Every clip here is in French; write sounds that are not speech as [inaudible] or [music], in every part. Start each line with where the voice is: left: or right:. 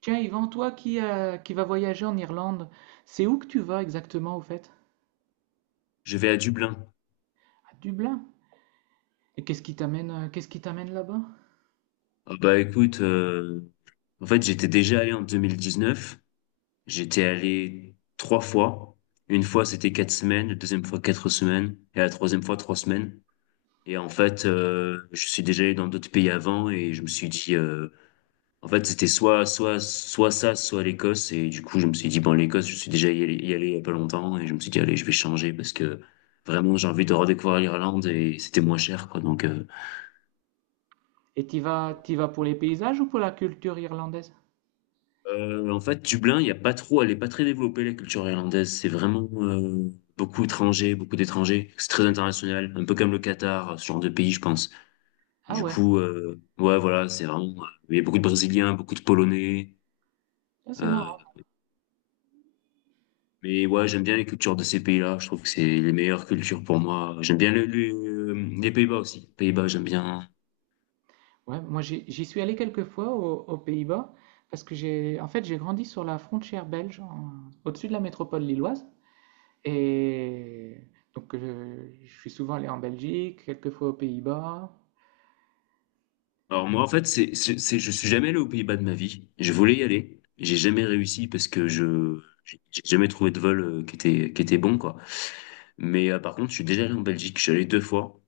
right: Tiens, Yvan, toi qui vas voyager en Irlande, c'est où que tu vas exactement au fait?
left: Je vais à Dublin.
right: À Dublin. Et qu'est-ce qui t'amène là-bas?
left: Ah bah écoute, en fait j'étais déjà allé en 2019. J'étais allé trois fois. Une fois c'était 4 semaines, la deuxième fois 4 semaines et la troisième fois 3 semaines. Et en fait je suis déjà allé dans d'autres pays avant et je me suis dit, en fait c'était soit ça, soit l'Écosse. Et du coup je me suis dit bon l'Écosse je suis déjà y allé il y a pas longtemps et je me suis dit allez je vais changer parce que vraiment j'ai envie de redécouvrir l'Irlande et c'était moins cher quoi donc.
right: Et t'y vas pour les paysages ou pour la culture irlandaise?
left: En fait, Dublin, il y a pas trop, elle est pas très développée, la culture irlandaise. C'est vraiment beaucoup étrangers, beaucoup d'étrangers. C'est très international, un peu comme le Qatar, ce genre de pays, je pense.
right: Ah
left: Du
right: ouais,
left: coup, ouais, voilà, c'est vraiment. Il y a beaucoup de Brésiliens, beaucoup de Polonais.
right: ça c'est
left: euh,
right: marrant.
left: mais ouais, j'aime bien les cultures de ces pays-là. Je trouve que c'est les meilleures cultures pour moi. J'aime bien les Pays-Bas aussi. Pays-Bas, j'aime bien.
right: Ouais, moi j'y suis allé quelques fois au- aux, Pays-Bas parce que j'ai, en fait, j'ai grandi sur la frontière belge, en- au-dessus de la métropole lilloise. Et donc je suis souvent allé en Belgique, quelques fois aux Pays-Bas.
left: Alors moi en fait je suis jamais allé aux Pays-Bas de ma vie. Je voulais y aller, j'ai jamais réussi parce que je j'ai jamais trouvé de vol qui était bon quoi. Mais par contre je suis déjà allé en Belgique. Je suis allé deux fois.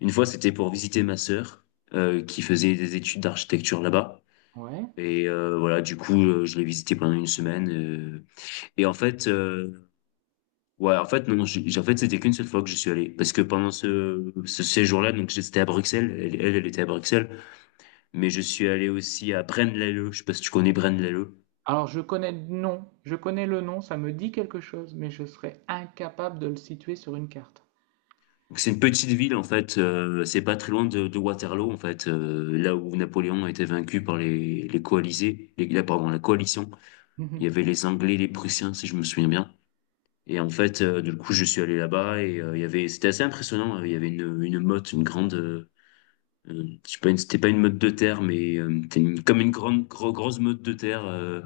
left: Une fois c'était pour visiter ma sœur qui faisait des études d'architecture là-bas
right: Ouais.
left: et voilà du coup je l'ai visité pendant une semaine, euh, et en fait ouais en fait non, en fait c'était qu'une seule fois que je suis allé parce que pendant ce séjour-là donc j'étais à Bruxelles, elle était à Bruxelles mais je suis allé aussi à Braine-l'Alleud. Je sais pas si tu connais Braine-l'Alleud.
right: Alors je connais le nom, je connais le nom, ça me dit quelque chose, mais je serais incapable de le situer sur une carte.
left: Donc, c'est une petite ville en fait, c'est pas très loin de Waterloo en fait, là où Napoléon a été vaincu par les coalisés, pardon, la coalition.
right: [laughs]
left: Il
right: Moi
left: y avait les Anglais, les Prussiens si je me souviens bien. Et en fait, du coup, je suis allé là-bas et il y avait, c'était assez impressionnant. Il y avait une meute, une grande, je sais pas, c'était pas une meute de terre, mais c'était comme une grande, grosse meute de terre,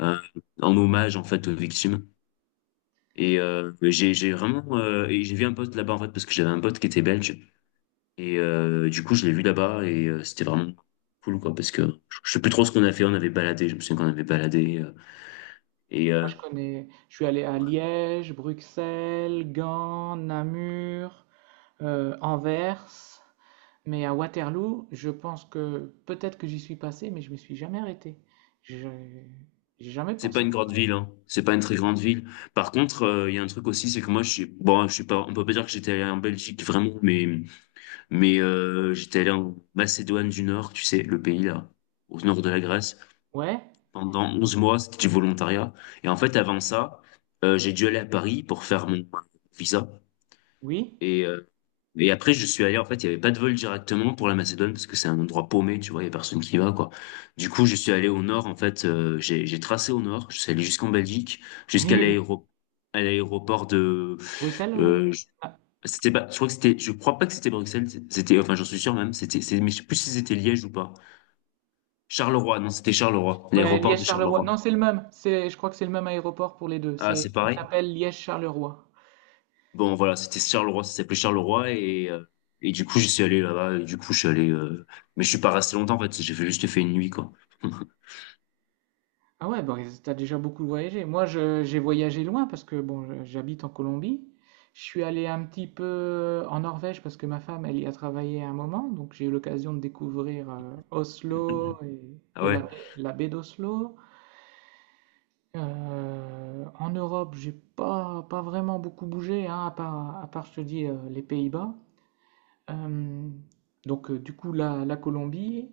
left: euh, en hommage en fait aux victimes. Et j'ai vraiment et j'ai vu un pote là-bas en fait parce que j'avais un pote qui était belge et du coup je l'ai vu là-bas et c'était vraiment cool quoi parce que je sais plus trop ce qu'on a fait, on avait baladé, je me souviens qu'on avait baladé et euh,
right: je connais, je suis allé à Liège, Bruxelles, Gand, Namur, Anvers, mais à Waterloo, je pense que peut-être que j'y suis passé, mais je me suis jamais arrêté. Je j'ai jamais
left: c'est pas
right: pensé.
left: une grande ville, hein, c'est pas une très grande ville. Par contre, il y a un truc aussi, c'est que moi je suis bon, je suis pas, on peut pas dire que j'étais allé en Belgique vraiment mais mais j'étais allé en Macédoine du Nord, tu sais, le pays là au nord de la Grèce,
right: Ouais,
left: pendant 11 mois, c'était du volontariat. Et en fait, avant ça, j'ai dû aller à Paris pour faire mon visa.
right: oui.
left: Et, euh, et après, je suis allé, en fait, il n'y avait pas de vol directement pour la Macédoine parce que c'est un endroit paumé, tu vois, il n'y a personne qui va, quoi. Du coup, je suis allé au nord, en fait, j'ai tracé au nord, je suis allé jusqu'en Belgique, jusqu'à
right: [laughs]
left: l'aéro- à l'aéroport de...
right: Bruxelles ou...
left: euh, je- c'était pas, je crois que c'était, je crois pas que c'était Bruxelles, c'était, enfin, j'en suis sûr même, c'était, mais je sais plus si c'était Liège ou pas. Charleroi, non, c'était Charleroi,
right: Ouais,
left: l'aéroport de
right: Liège-Charleroi.
left: Charleroi.
right: Non, c'est le même. C'est, je crois que c'est le même aéroport pour les deux.
left: Ah, c'est
right: C'est, il
left: pareil?
right: s'appelle Liège-Charleroi.
left: Bon, voilà, c'était Charleroi, ça s'appelait Charleroi et du coup, j'y suis allé là-bas et du coup, je suis allé, mais je suis pas resté longtemps en fait, juste fait une nuit quoi. [laughs]
right: Ah ouais, bon, t'as déjà beaucoup voyagé. Moi, je- j'ai voyagé loin parce que bon, je- j'habite en Colombie. Je suis allé un petit peu en Norvège parce que ma femme, elle y a travaillé à un moment, donc j'ai eu l'occasion de découvrir Oslo
left: Ah
right: et
left: ouais,
right: la baie d'Oslo. En Europe, j'ai pas vraiment beaucoup bougé, hein, à part, je te dis, les Pays-Bas. Euh, donc, du coup, la, la Colombie,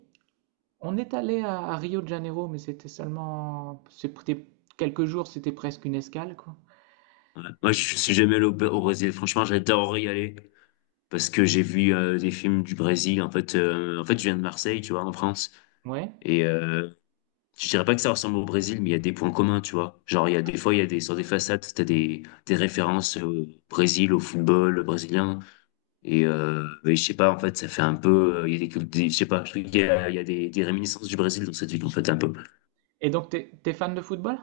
right: on est allé à Rio de Janeiro, mais c'était seulement, c'était quelques jours, c'était presque une escale, quoi.
left: ouais. Moi, je suis jamais allé au Brésil, franchement, j'adore y aller parce que j'ai vu des films du Brésil en fait, je viens de Marseille, tu vois, en France
right: Ouais.
left: et je dirais pas que ça ressemble au Brésil, mais il y a des points communs, tu vois. Genre, il y a des fois, il y a des sur des façades, t'as des références au Brésil, au football brésilien. Et je sais pas, en fait, ça fait un peu. Il y a des, je sais pas, je trouve qu'il y a des réminiscences du Brésil dans cette ville, en fait, un peu.
right: Et donc, t'es, t'es fan de football?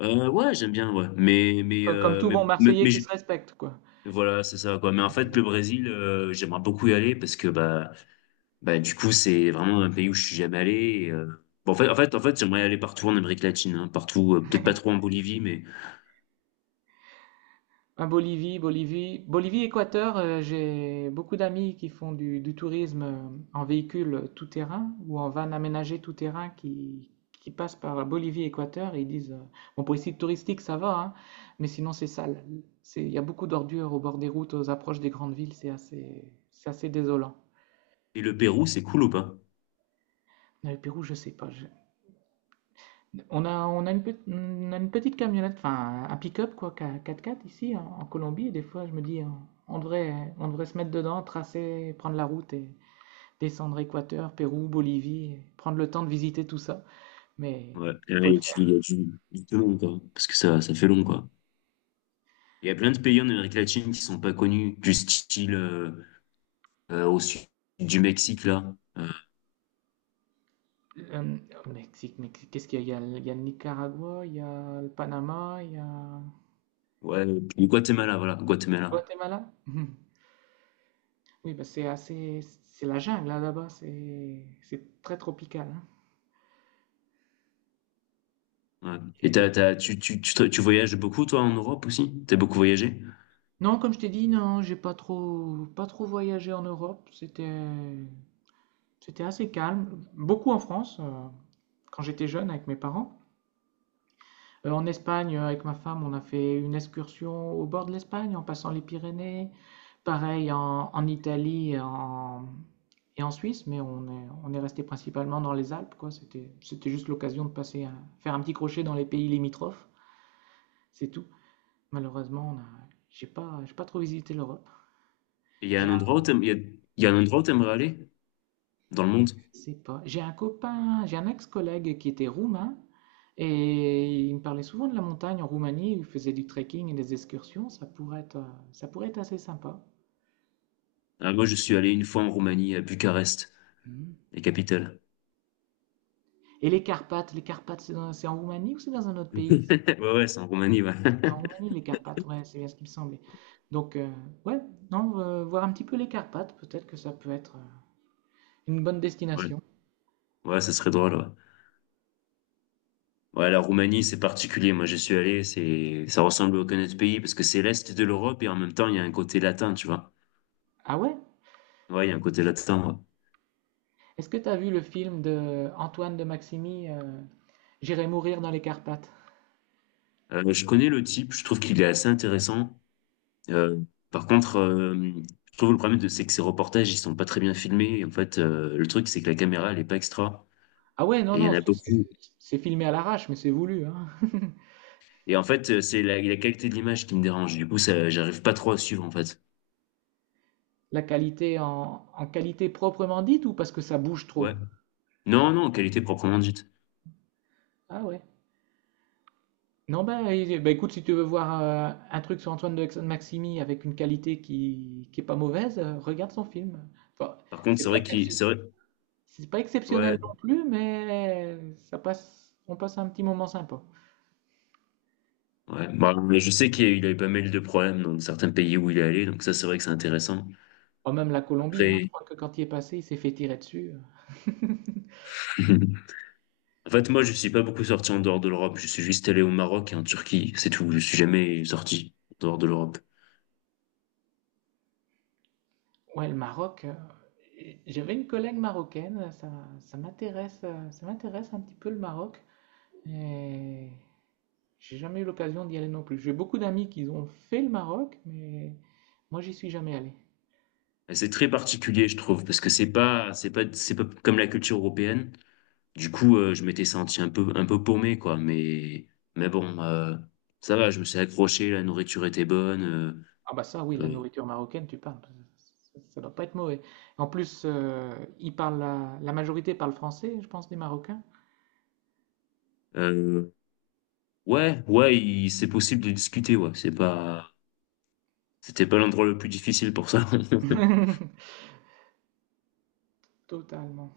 left: Ouais, j'aime bien, ouais. Mais, mais,
right: Co- Comme
left: euh,
right: tout
left: mais,
right: bon
left: mais,
right: Marseillais
left: mais
right: qui
left: je-
right: se respecte, quoi.
left: voilà, c'est ça, quoi. Mais en fait, le Brésil, j'aimerais beaucoup y aller parce que, bah, du coup, c'est vraiment un pays où je suis jamais allé. et, euh, bon, en fait, j'aimerais aller partout en Amérique latine, hein, partout, peut-être pas trop en Bolivie, mais.
right: Ah, Bolivie, Bolivie, Bolivie, Équateur, j'ai beaucoup d'amis qui font du tourisme en véhicule tout-terrain ou en van aménagé tout-terrain qui passent par Bolivie, Équateur et ils disent, bon pour les sites touristiques ça va, hein, mais sinon c'est sale. C'est, il y a beaucoup d'ordures au bord des routes, aux approches des grandes villes, c'est assez désolant.
left: Et le Pérou, c'est cool ou pas?
right: Mais Le Pérou, je sais pas, je- on a une, pe- on a une petite camionnette, enfin un pick-up quoi, qu'a- 4x4 ici en, en Colombie. Et des fois, je me dis, on devrait se mettre dedans, tracer, prendre la route et descendre Équateur, Pérou, Bolivie, et prendre le temps de visiter tout ça. Mais
left: Ouais,
right: il faut
left: et
right: le
left: tu dis,
right: faire.
left: il y a du tout long, quoi. Parce que ça fait long, quoi. Il y a plein de pays en Amérique latine qui sont pas connus, du style au sud du Mexique là.
right: Euh, Au Mexique, mais qu'est-ce qu'il y a? Il y a, le il y a le Nicaragua, il y a le Panama, il y a
left: Ouais, du Guatemala, voilà, Guatemala.
right: Guatemala. [laughs] Oui, bah, c'est assez, c'est la jungle là, là-bas. C'est très tropical, hein.
left: Ouais. Et t'as, t'as, tu, te- tu voyages beaucoup toi en Europe aussi? T'as beaucoup voyagé?
right: Non, comme je t'ai dit, non, j'ai pas trop, pas trop voyagé en Europe. C'était, c'était assez calme. Beaucoup en France, quand j'étais jeune avec mes parents. En Espagne, avec ma femme, on a fait une excursion au bord de l'Espagne, en passant les Pyrénées. Pareil en, en Italie et en Suisse, mais on est resté principalement dans les Alpes, quoi. C'était, c'était juste l'occasion de passer, un- faire un petit crochet dans les pays limitrophes. C'est tout. Malheureusement, on a, j'ai pas trop visité l'Europe.
left: Et il y a un endroit où t'aimerais aller dans le monde?
right: C'est pas. J'ai un copain, j'ai un ex-collègue qui était roumain et il me parlait souvent de la montagne en Roumanie où il faisait du trekking et des excursions. Ça pourrait être assez sympa.
left: Ah, moi, je suis allé une fois en Roumanie, à Bucarest,
right: Mhm.
left: la capitale.
right: Et les Carpates, c'est dans- c'est en Roumanie ou c'est dans un autre
left: [laughs]
right: pays? C'est
left: Ouais, ouais, c'est en Roumanie, ouais.
right: En Roumanie,
left: [laughs]
right: les Carpates, ouais, c'est bien ce qui me semblait. Donc, ouais, non, voir un petit peu les Carpates, peut-être que ça peut être une bonne
left: Ouais,
right: destination.
left: ouais, ça serait drôle, ouais. Ouais, la Roumanie, c'est particulier. Moi, je suis allé, c'est, ça ressemble à aucun autre pays parce que c'est l'Est de l'Europe et en même temps, il y a un côté latin, tu vois.
right: Ah ouais?
left: Ouais, il y a un côté latin. Ouais.
right: Est-ce que tu as vu le film de Antoine de Maximi, J'irai mourir dans les Carpates?
left: Je connais le type, je trouve qu'il est assez intéressant. Euh, Par contre, je trouve le problème, c'est que ses reportages, ils sont pas très bien filmés. En fait, le truc, c'est que la caméra, elle est pas extra.
right: Ah ouais, non,
left: Et il y en
right: non,
left: a beaucoup.
right: c'est filmé à l'arrache, mais c'est voulu, hein. [laughs]
left: Et en fait, c'est la qualité de l'image qui me dérange. Du coup, ça, j'arrive pas trop à suivre, en fait.
right: La qualité en, en qualité proprement dite ou parce que ça bouge
left: Ouais.
right: trop?
left: Non, non, qualité proprement dite.
right: Ah ouais. Non, ben, eh, ben, écoute, si tu veux voir un truc sur Antoine de Maximi avec une qualité qui est pas mauvaise, regarde son film. Enfin,
left: Par contre,
right: c'est
left: c'est
right: pas
left: vrai qu'il,
right: excep-
left: c'est vrai,
right: c'est pas exceptionnel
left: ouais.
right: non plus, mais ça passe, on passe un petit moment sympa.
left: Ouais. Bah, mais je sais qu'il a eu pas mal de problèmes dans certains pays où il est allé, donc ça, c'est vrai que c'est intéressant.
right: Enfin, même la Colombie, hein, je
left: Après,
right: crois que quand il est passé, il s'est fait tirer dessus, [laughs]
left: [laughs] en fait moi je suis pas beaucoup sorti en dehors de l'Europe, je suis juste allé au Maroc et en Turquie, c'est tout. Je suis jamais sorti en dehors de l'Europe.
right: Ouais, le Maroc, et j'avais une collègue marocaine, ça, ça m'intéresse un petit peu le Maroc, et j'ai jamais eu l'occasion d'y aller non plus. J'ai beaucoup d'amis qui ont fait le Maroc, mais moi j'y suis jamais allé.
left: Et c'est très particulier je trouve parce que c'est pas comme la culture européenne. Du coup je m'étais senti un peu paumé quoi, mais bon, ça va, je me suis accroché, la nourriture était bonne.
right: Ah bah ça oui, la
left: Euh,
right: nourriture marocaine, tu parles, ça doit pas être mauvais. En plus, ils parlent la, la majorité parle français, je pense, des Marocains.
left: euh, ouais ouais, c'est possible de discuter, ouais, C'était pas l'endroit le plus difficile pour ça. [laughs]
right: [laughs] Totalement.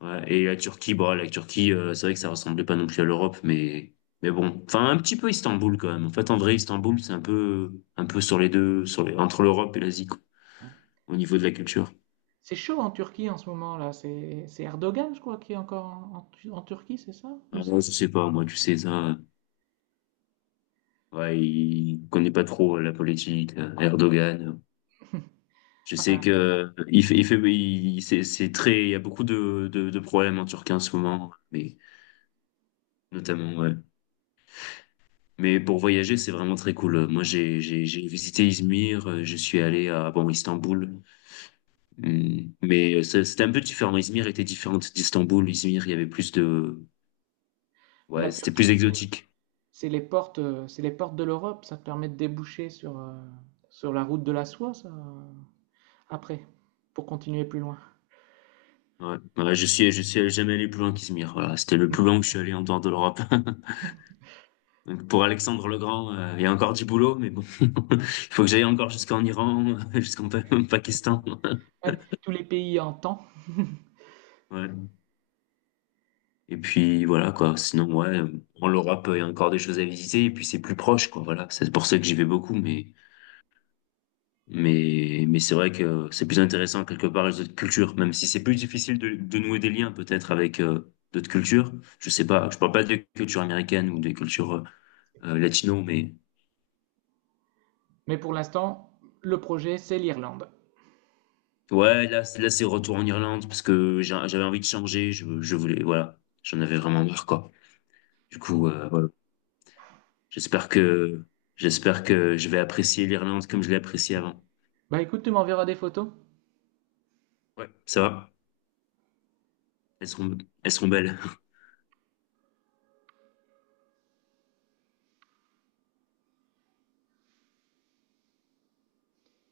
left: Ouais, et la Turquie, bon, la Turquie, c'est vrai que ça ressemblait pas non plus à l'Europe, mais bon, enfin un petit peu Istanbul quand même. En fait, en vrai, Istanbul, c'est un peu sur les deux, sur les entre l'Europe et l'Asie quoi,
right: Ouais.
left: au niveau de la culture.
right: C'est chaud en Turquie en ce moment là. C'est Erdogan, je crois, qui est encore en, en Tu- en Turquie, c'est ça?
left: Ah,
right: Ou c'est...
left: moi, je sais pas, moi, tu sais ça. Ouais, il connaît pas trop la politique, Erdogan. Je sais
right: Enfin,
left: que c'est très, il y a beaucoup de problèmes en Turquie en ce moment, mais notamment ouais. Mais pour voyager, c'est vraiment très cool. Moi, j'ai visité Izmir, je suis allé à bon Istanbul, hum, mais c'était un peu différent. Izmir était différente d'Istanbul. Izmir, il y avait plus de ouais,
right: la
left: c'était plus
right: Turquie,
left: exotique.
right: c'est les portes de l'Europe. Ça te permet de déboucher sur, sur la route de la soie, ça, après, pour continuer plus loin.
left: Ouais, ouais, je suis jamais allé plus loin qu'Izmir. Voilà, c'était le plus loin que je suis allé en dehors de l'Europe. [laughs] Donc pour Alexandre le Grand, il y a encore du boulot, mais bon, [laughs] il faut que j'aille encore jusqu'en Iran, [laughs] Pakistan. [laughs]
right: Ouais, tous les pays en temps.
left: Ouais. Et puis voilà quoi, sinon ouais, en l'Europe, il y a encore des choses à visiter et puis c'est plus proche quoi, voilà. C'est pour ça que j'y vais beaucoup mais mais c'est vrai que c'est plus intéressant quelque part les autres cultures même si c'est plus difficile de nouer des liens peut-être avec d'autres cultures. Je sais pas, je parle pas des cultures américaines ou des cultures latino mais
right: Mais pour l'instant, le projet, c'est l'Irlande.
left: ouais, là c'est retour en Irlande parce que j'avais envie de changer, je voulais voilà, j'en avais vraiment marre quoi. Du coup voilà. J'espère que j'espère que je vais apprécier l'Irlande comme je l'ai appréciée avant.
right: Bah écoute, tu m'enverras des photos.
left: Ouais, ça va. Elles sont, elles sont belles.